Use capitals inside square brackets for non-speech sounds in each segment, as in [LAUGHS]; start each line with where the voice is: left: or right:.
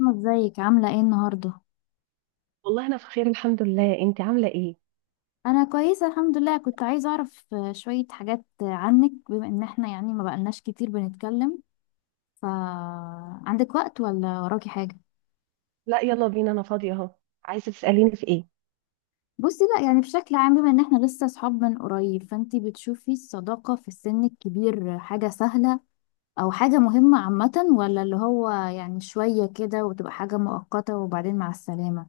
left: أنا، ازيك؟ عاملة ايه النهاردة؟
right: والله انا في خير الحمد لله. انت عامله ايه؟
left: أنا كويسة الحمد لله. كنت عايزة أعرف شوية حاجات عنك، بما إن احنا يعني ما بقالناش كتير بنتكلم، ف عندك وقت ولا وراكي حاجة؟
right: لا، يلا بينا، انا فاضيه اهو. عايزه تساليني في ايه؟
left: بصي، لا، يعني بشكل عام، بما إن احنا لسه صحاب من قريب، فانتي بتشوفي الصداقة في السن الكبير حاجة سهلة أو حاجة مهمة عامة، ولا اللي هو يعني شوية كده وتبقى حاجة مؤقتة وبعدين مع السلامة؟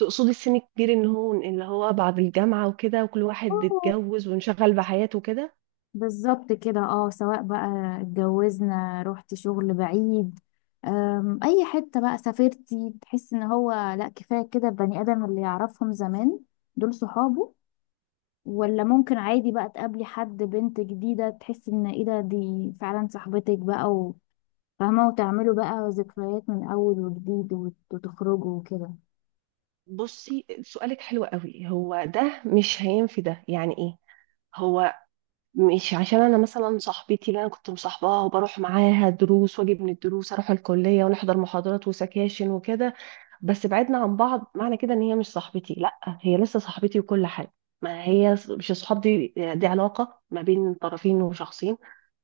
right: تقصدي السن الكبير ان هو اللي هو بعد الجامعه وكده، وكل واحد اتجوز وانشغل بحياته كده.
left: بالظبط كده، اه، سواء بقى اتجوزنا، رحت شغل بعيد، اي حتة بقى سافرتي، تحس ان هو لا، كفاية كده البني ادم اللي يعرفهم زمان دول صحابه، ولا ممكن عادي بقى تقابلي حد، بنت جديدة، تحس ان ايه ده، دي فعلا صاحبتك بقى وفاهمة، وتعملوا بقى ذكريات من اول وجديد، وتخرجوا وكده؟
right: بصي، سؤالك حلو قوي. هو ده مش هينفي، ده يعني ايه؟ هو مش عشان انا مثلا صاحبتي اللي انا كنت مصاحباها وبروح معاها دروس واجي من الدروس اروح الكليه ونحضر محاضرات وسكاشن وكده، بس بعدنا عن بعض معنى كده ان هي مش صاحبتي. لا، هي لسه صاحبتي وكل حاجه. ما هي مش الصحاب دي علاقه ما بين طرفين وشخصين.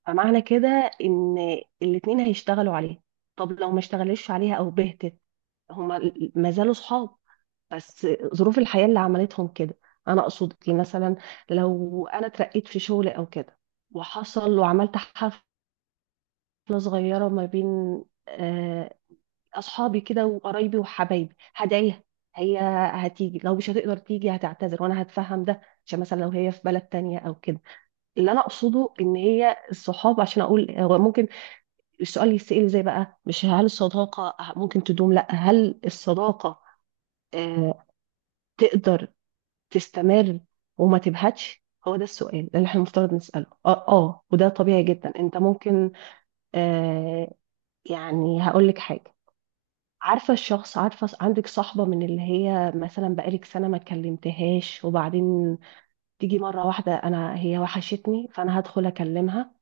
right: فمعنى كده ان الاتنين هيشتغلوا عليها. طب لو ما اشتغلوش عليها او بهتت، هما ما زالوا صحاب، بس ظروف الحياه اللي عملتهم كده. انا اقصد إيه؟ مثلا لو انا اترقيت في شغل او كده، وحصل وعملت حفله صغيره ما بين آه، اصحابي كده وقرايبي وحبايبي، هدعيها. هي هتيجي، لو مش هتقدر تيجي هتعتذر وانا هتفهم ده، عشان مثلا لو هي في بلد تانية او كده. اللي انا اقصده ان هي الصحاب، عشان اقول هو ممكن السؤال يتسأل زي بقى، مش هل الصداقة ممكن تدوم، لا، هل الصداقة آه تقدر تستمر وما تبهتش. هو ده السؤال اللي احنا المفترض نسأله وده طبيعي جدا. انت ممكن آه يعني هقول لك حاجة. عارفة الشخص، عارفة عندك صاحبة من اللي هي مثلا بقالك سنة ما كلمتهاش، وبعدين تيجي مرة واحدة أنا هي وحشتني، فأنا هدخل أكلمها.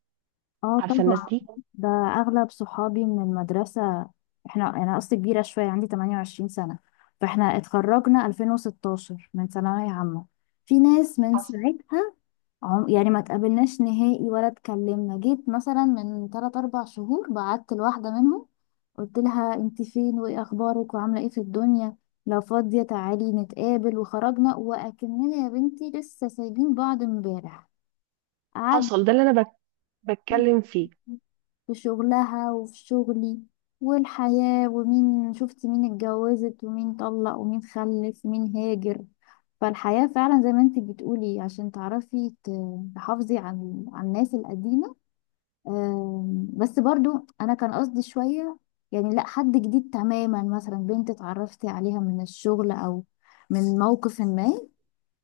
left: اه
right: عارفة الناس
left: طبعا.
right: دي.
left: ده اغلب صحابي من المدرسة. احنا، انا قصدي، كبيرة شوية، عندي 28 سنة، فاحنا اتخرجنا 2016 من ثانوية عامة. في ناس من
right: حصل،
left: ساعتها يعني ما تقابلناش نهائي ولا اتكلمنا. جيت مثلا من 3 4 شهور بعت لواحدة منهم، قلت لها انت فين وايه اخبارك وعاملة ايه في الدنيا؟ لو فاضية تعالي نتقابل. وخرجنا وأكننا يا بنتي لسه سايبين بعض امبارح. قعدنا
right: ده اللي أنا بتكلم فيه.
left: في شغلها وفي شغلي والحياة، ومين شفت، مين اتجوزت، ومين طلق، ومين خلف، ومين هاجر. فالحياة فعلا زي ما انت بتقولي، عشان تعرفي تحافظي عن الناس القديمة. بس برضو انا كان قصدي شوية، يعني لا حد جديد تماما، مثلا بنت اتعرفتي عليها من الشغل او من موقف ما،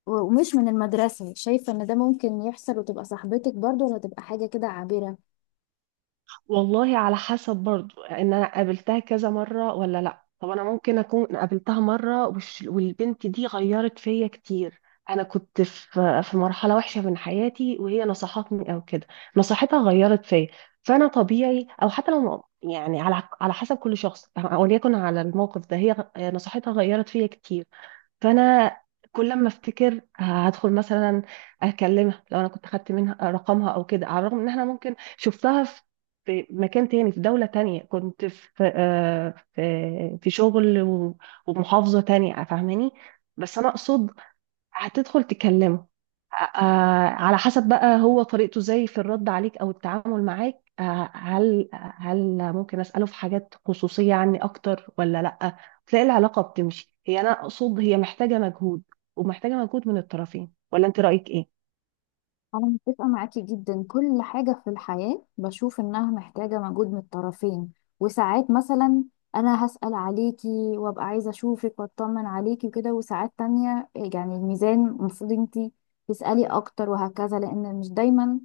left: ومش من المدرسة. شايفة ان ده ممكن يحصل وتبقى صاحبتك برضو، ولا تبقى حاجة كده عابرة؟
right: والله، على حسب برضو ان انا قابلتها كذا مره ولا لا. طب انا ممكن اكون قابلتها مره والبنت دي غيرت فيا كتير. انا كنت في مرحله وحشه من حياتي، وهي نصحتني او كده، نصيحتها غيرت فيا. فانا طبيعي، او حتى لو يعني على حسب كل شخص، وليكن على الموقف ده هي نصيحتها غيرت فيا كتير. فانا كل ما افتكر هدخل مثلا اكلمها، لو انا كنت خدت منها رقمها او كده، على الرغم ان احنا ممكن شفتها في في مكان تاني في دولة تانية. كنت في في شغل ومحافظة تانية، فاهماني؟ بس انا اقصد هتدخل تكلمه. على حسب بقى هو طريقته ازاي في الرد عليك او التعامل معاك. هل ممكن اساله في حاجات خصوصيه عني اكتر ولا لا. تلاقي العلاقه بتمشي. هي انا اقصد هي محتاجه مجهود، ومحتاجه مجهود من الطرفين، ولا انت رايك ايه؟
left: أنا متفقة معاكي جدا. كل حاجة في الحياة بشوف إنها محتاجة مجهود من الطرفين. وساعات مثلا أنا هسأل عليكي وأبقى عايزة أشوفك وأطمن عليكي وكده، وساعات تانية يعني الميزان المفروض انتي تسألي أكتر، وهكذا، لأن مش دايما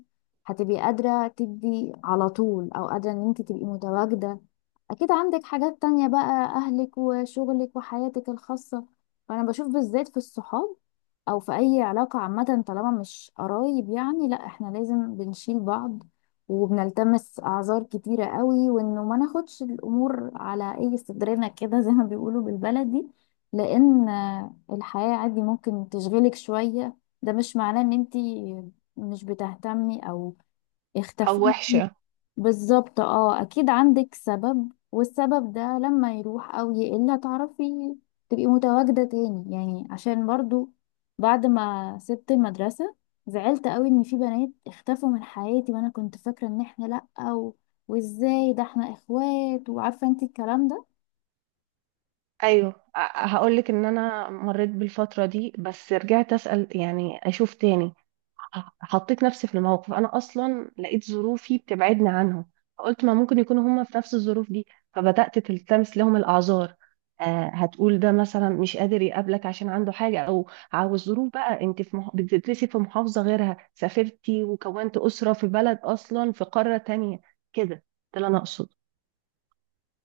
left: هتبقي قادرة تدي على طول أو قادرة إن انتي تبقي متواجدة. أكيد عندك حاجات تانية بقى، أهلك وشغلك وحياتك الخاصة. فأنا بشوف، بالذات في الصحاب او في اي علاقة عامة طالما مش قرايب، يعني لا، احنا لازم بنشيل بعض، وبنلتمس اعذار كتيرة قوي، وانه ما ناخدش الامور على اي صدرنا كده زي ما بيقولوا بالبلدي، لان الحياة عادي ممكن تشغلك شوية. ده مش معناه ان انتي مش بتهتمي او
right: او
left: اختفيتي.
right: وحشة.
left: بالظبط، اه، اكيد عندك سبب، والسبب ده لما يروح او يقل هتعرفي تبقي متواجدة تاني. يعني عشان برضو بعد ما سبت المدرسة زعلت قوي ان في بنات اختفوا من حياتي، وانا كنت فاكرة ان احنا لأ، وازاي ده، احنا اخوات، وعارفة انت الكلام ده.
right: ايوه، هقول لك ان انا مريت بالفتره دي، بس رجعت اسال، يعني اشوف تاني. حطيت نفسي في الموقف. انا اصلا لقيت ظروفي بتبعدني عنهم، فقلت ما ممكن يكونوا هما في نفس الظروف دي، فبدات تلتمس لهم الاعذار. آه، هتقول ده مثلا مش قادر يقابلك عشان عنده حاجه، او عاوز ظروف بقى، انت في بتدرسي في محافظه غيرها، سافرتي وكونت اسره في بلد اصلا في قاره تانية. كده ده اللي انا اقصد.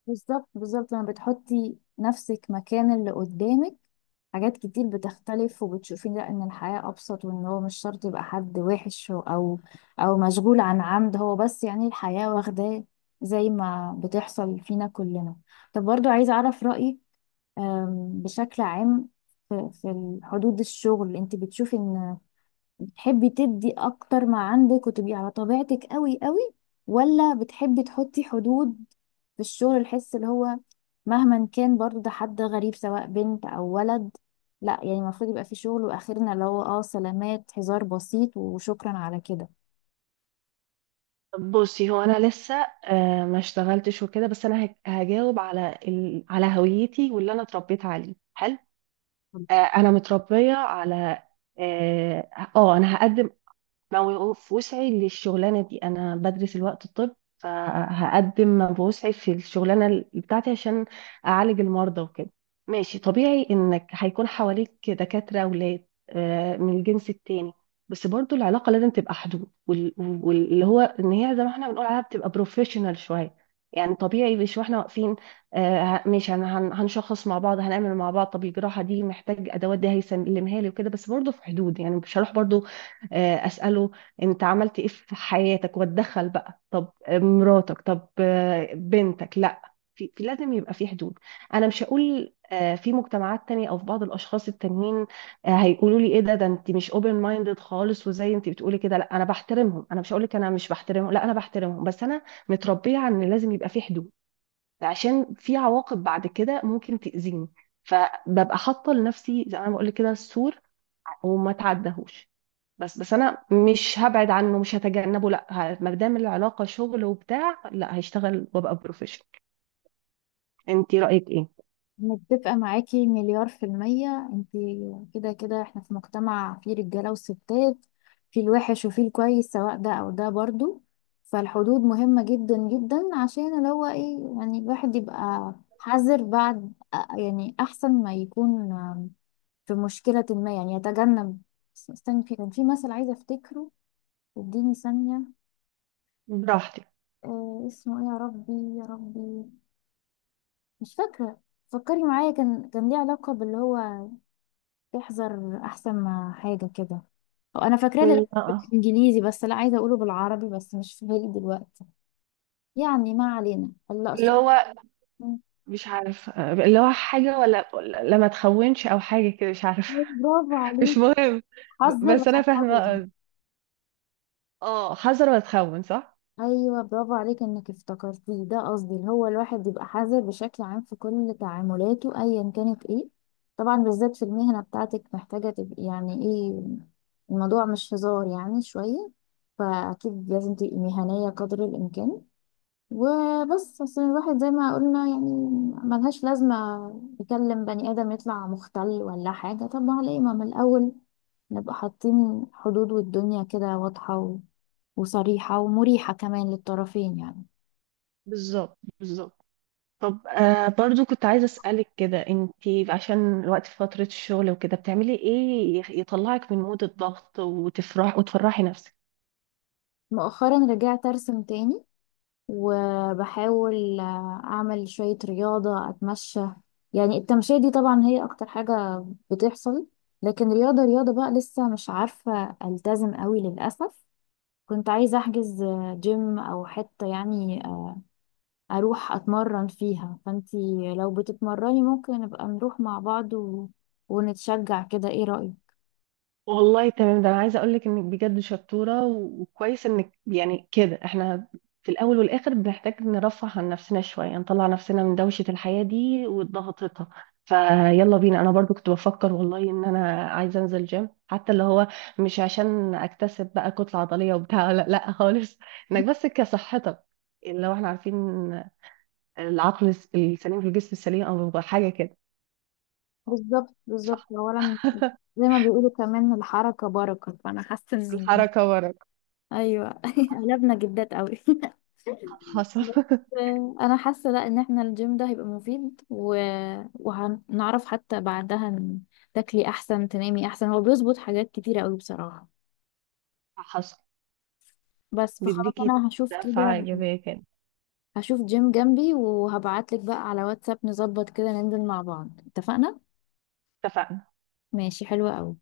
left: بالظبط بالظبط، لما بتحطي نفسك مكان اللي قدامك حاجات كتير بتختلف، وبتشوفي لا، ان الحياة ابسط، وان هو مش شرط يبقى حد وحش او مشغول عن عمد، هو بس يعني الحياة واخداه، زي ما بتحصل فينا كلنا. طب برضو عايزة اعرف رأيك، بشكل عام، في في حدود الشغل انت بتشوفي ان تحبي تدي اكتر ما عندك وتبقي على طبيعتك قوي قوي، ولا بتحبي تحطي حدود في الشغل؟ الحس اللي هو مهما كان برضو ده حد غريب، سواء بنت او ولد، لا يعني المفروض يبقى في شغل واخرنا، اللي هو اه سلامات، هزار بسيط، وشكرا على كده.
right: بصي، هو انا لسه ما اشتغلتش وكده، بس انا هجاوب على على هويتي واللي انا اتربيت عليه حلو. انا متربيه على اه انا هقدم لو في وسعي للشغلانة دي. أنا بدرس الوقت الطب، فهقدم ما بوسعي في الشغلانة بتاعتي عشان أعالج المرضى وكده. ماشي، طبيعي إنك هيكون حواليك دكاترة أولاد من الجنس التاني، بس برضو العلاقة لازم تبقى حدود واللي هو إن هي زي ما احنا بنقول عليها بتبقى بروفيشنال شوية. يعني طبيعي، مش واحنا واقفين، ماشي، هنشخص مع بعض، هنعمل مع بعض. طب الجراحة دي محتاج أدوات، دي هيسلمها لي وكده، بس برضو في حدود. يعني مش هروح برضو اساله انت عملت ايه في حياتك، واتدخل بقى طب مراتك، طب بنتك. لا، في لازم يبقى في حدود. انا مش هقول، في مجتمعات تانية او في بعض الاشخاص التانيين هيقولوا لي ايه ده، ده انت مش اوبن مايندد خالص، وزي انت بتقولي كده. لا، انا بحترمهم، انا مش هقول لك انا مش بحترمهم، لا، انا بحترمهم، بس انا متربيه على ان لازم يبقى في حدود، عشان في عواقب بعد كده ممكن تاذيني. فببقى حاطه لنفسي زي ما بقول لك كده السور، وما تعدهوش. بس انا مش هبعد عنه، مش هتجنبه، لا، ما دام العلاقه شغل وبتاع، لا، هشتغل وابقى بروفيشنال. انت رايك ايه؟
left: متفقة معاكي مليار في المية. انتي كده كده احنا في مجتمع فيه رجالة وستات، فيه الوحش وفيه الكويس، سواء ده او ده برضو. فالحدود مهمة جدا جدا، عشان اللي هو ايه، يعني الواحد يبقى حذر. بعد يعني احسن ما يكون في مشكلة ما، يعني يتجنب. استني، كان في مثل عايزة افتكره، اديني ثانية.
right: براحتك.
left: اه، اسمه ايه يا ربي؟ يا ربي، مش فاكرة. فكري معايا، كان ليه علاقة باللي هو تحذر احسن ما حاجه كده. أو انا فاكراه
right: مم،
left: للأسف
right: اه.
left: بالانجليزي، بس لا عايزه اقوله بالعربي، بس مش في بالي دلوقتي. يعني ما علينا. الله
right: اللي
left: أصدق.
right: هو مش عارف، اللي هو حاجه، ولا لا، ما تخونش او حاجه كده، مش عارف.
left: برافو
right: [LAUGHS] مش
left: عليك.
right: مهم.
left: حذر
right: بس انا
left: وحذر.
right: فاهمه. اه، حذر ولا تخون، صح.
left: ايوه، برافو عليك انك افتكرتيه. ده قصدي، اللي هو الواحد يبقى حذر بشكل عام في كل تعاملاته ايا كانت، ايه طبعا، بالذات في المهنه بتاعتك، محتاجه تبقي يعني ايه، الموضوع مش هزار يعني شويه، فاكيد لازم تبقي مهنيه قدر الامكان. وبس، اصل الواحد زي ما قلنا يعني ملهاش لازمة يكلم بني آدم يطلع مختل ولا حاجة. طب ما ليه، ما من الأول نبقى حاطين حدود، والدنيا كده واضحة وصريحة ومريحة كمان للطرفين يعني.
right: بالظبط، بالظبط. طب، آه، برضو كنت عايزه اسالك كده انت، عشان الوقت في فتره الشغل وكده، بتعملي ايه يطلعك من مود الضغط وتفرح وتفرحي نفسك؟
left: مؤخرا رجعت أرسم تاني، وبحاول أعمل شوية رياضة، أتمشى. يعني التمشية دي طبعا هي أكتر حاجة بتحصل، لكن رياضة رياضة بقى لسه مش عارفة ألتزم قوي للأسف. كنت عايزة أحجز جيم أو حتة يعني أروح أتمرن فيها، فأنتي لو بتتمرني ممكن نبقى نروح مع بعض ونتشجع كده. إيه رأيك؟
right: والله تمام. ده انا عايزه اقول لك انك بجد شطوره، وكويس انك يعني كده. احنا في الاول والاخر بنحتاج نرفه عن نفسنا شويه، نطلع نفسنا من دوشه الحياه دي وضغطتها. فيلا بينا، انا برضو كنت بفكر والله ان انا عايزه انزل جيم، حتى اللي هو مش عشان اكتسب بقى كتله عضليه وبتاع. [LAUGHS] لا لا خالص، انك بس كصحتك. لو احنا عارفين، العقل السليم في الجسم السليم، او حاجه كده.
left: بالظبط بالظبط.
right: صح.
left: أولا،
right: [LAUGHS]
left: زي ما بيقولوا كمان الحركة بركة، فأنا حاسة إن...
right: الحركه ورا.
left: أيوه. [LAUGHS] قلبنا جدات قوي. [LAUGHS]
right: حصل.
left: بس
right: [LAUGHS]
left: أنا حاسة، لأ، إن إحنا الجيم ده هيبقى مفيد وهنعرف حتى بعدها إن تاكلي أحسن، تنامي أحسن، هو بيظبط حاجات كتيرة قوي بصراحة.
right: حصل.
left: بس، فخلاص
right: بيديكي
left: انا هشوف كده،
right: دفعة إيجابية كده.
left: هشوف جيم جنبي وهبعتلك بقى على واتساب، نظبط كده ننزل مع بعض. اتفقنا.
right: اتفقنا.
left: ماشي، حلوة قوي.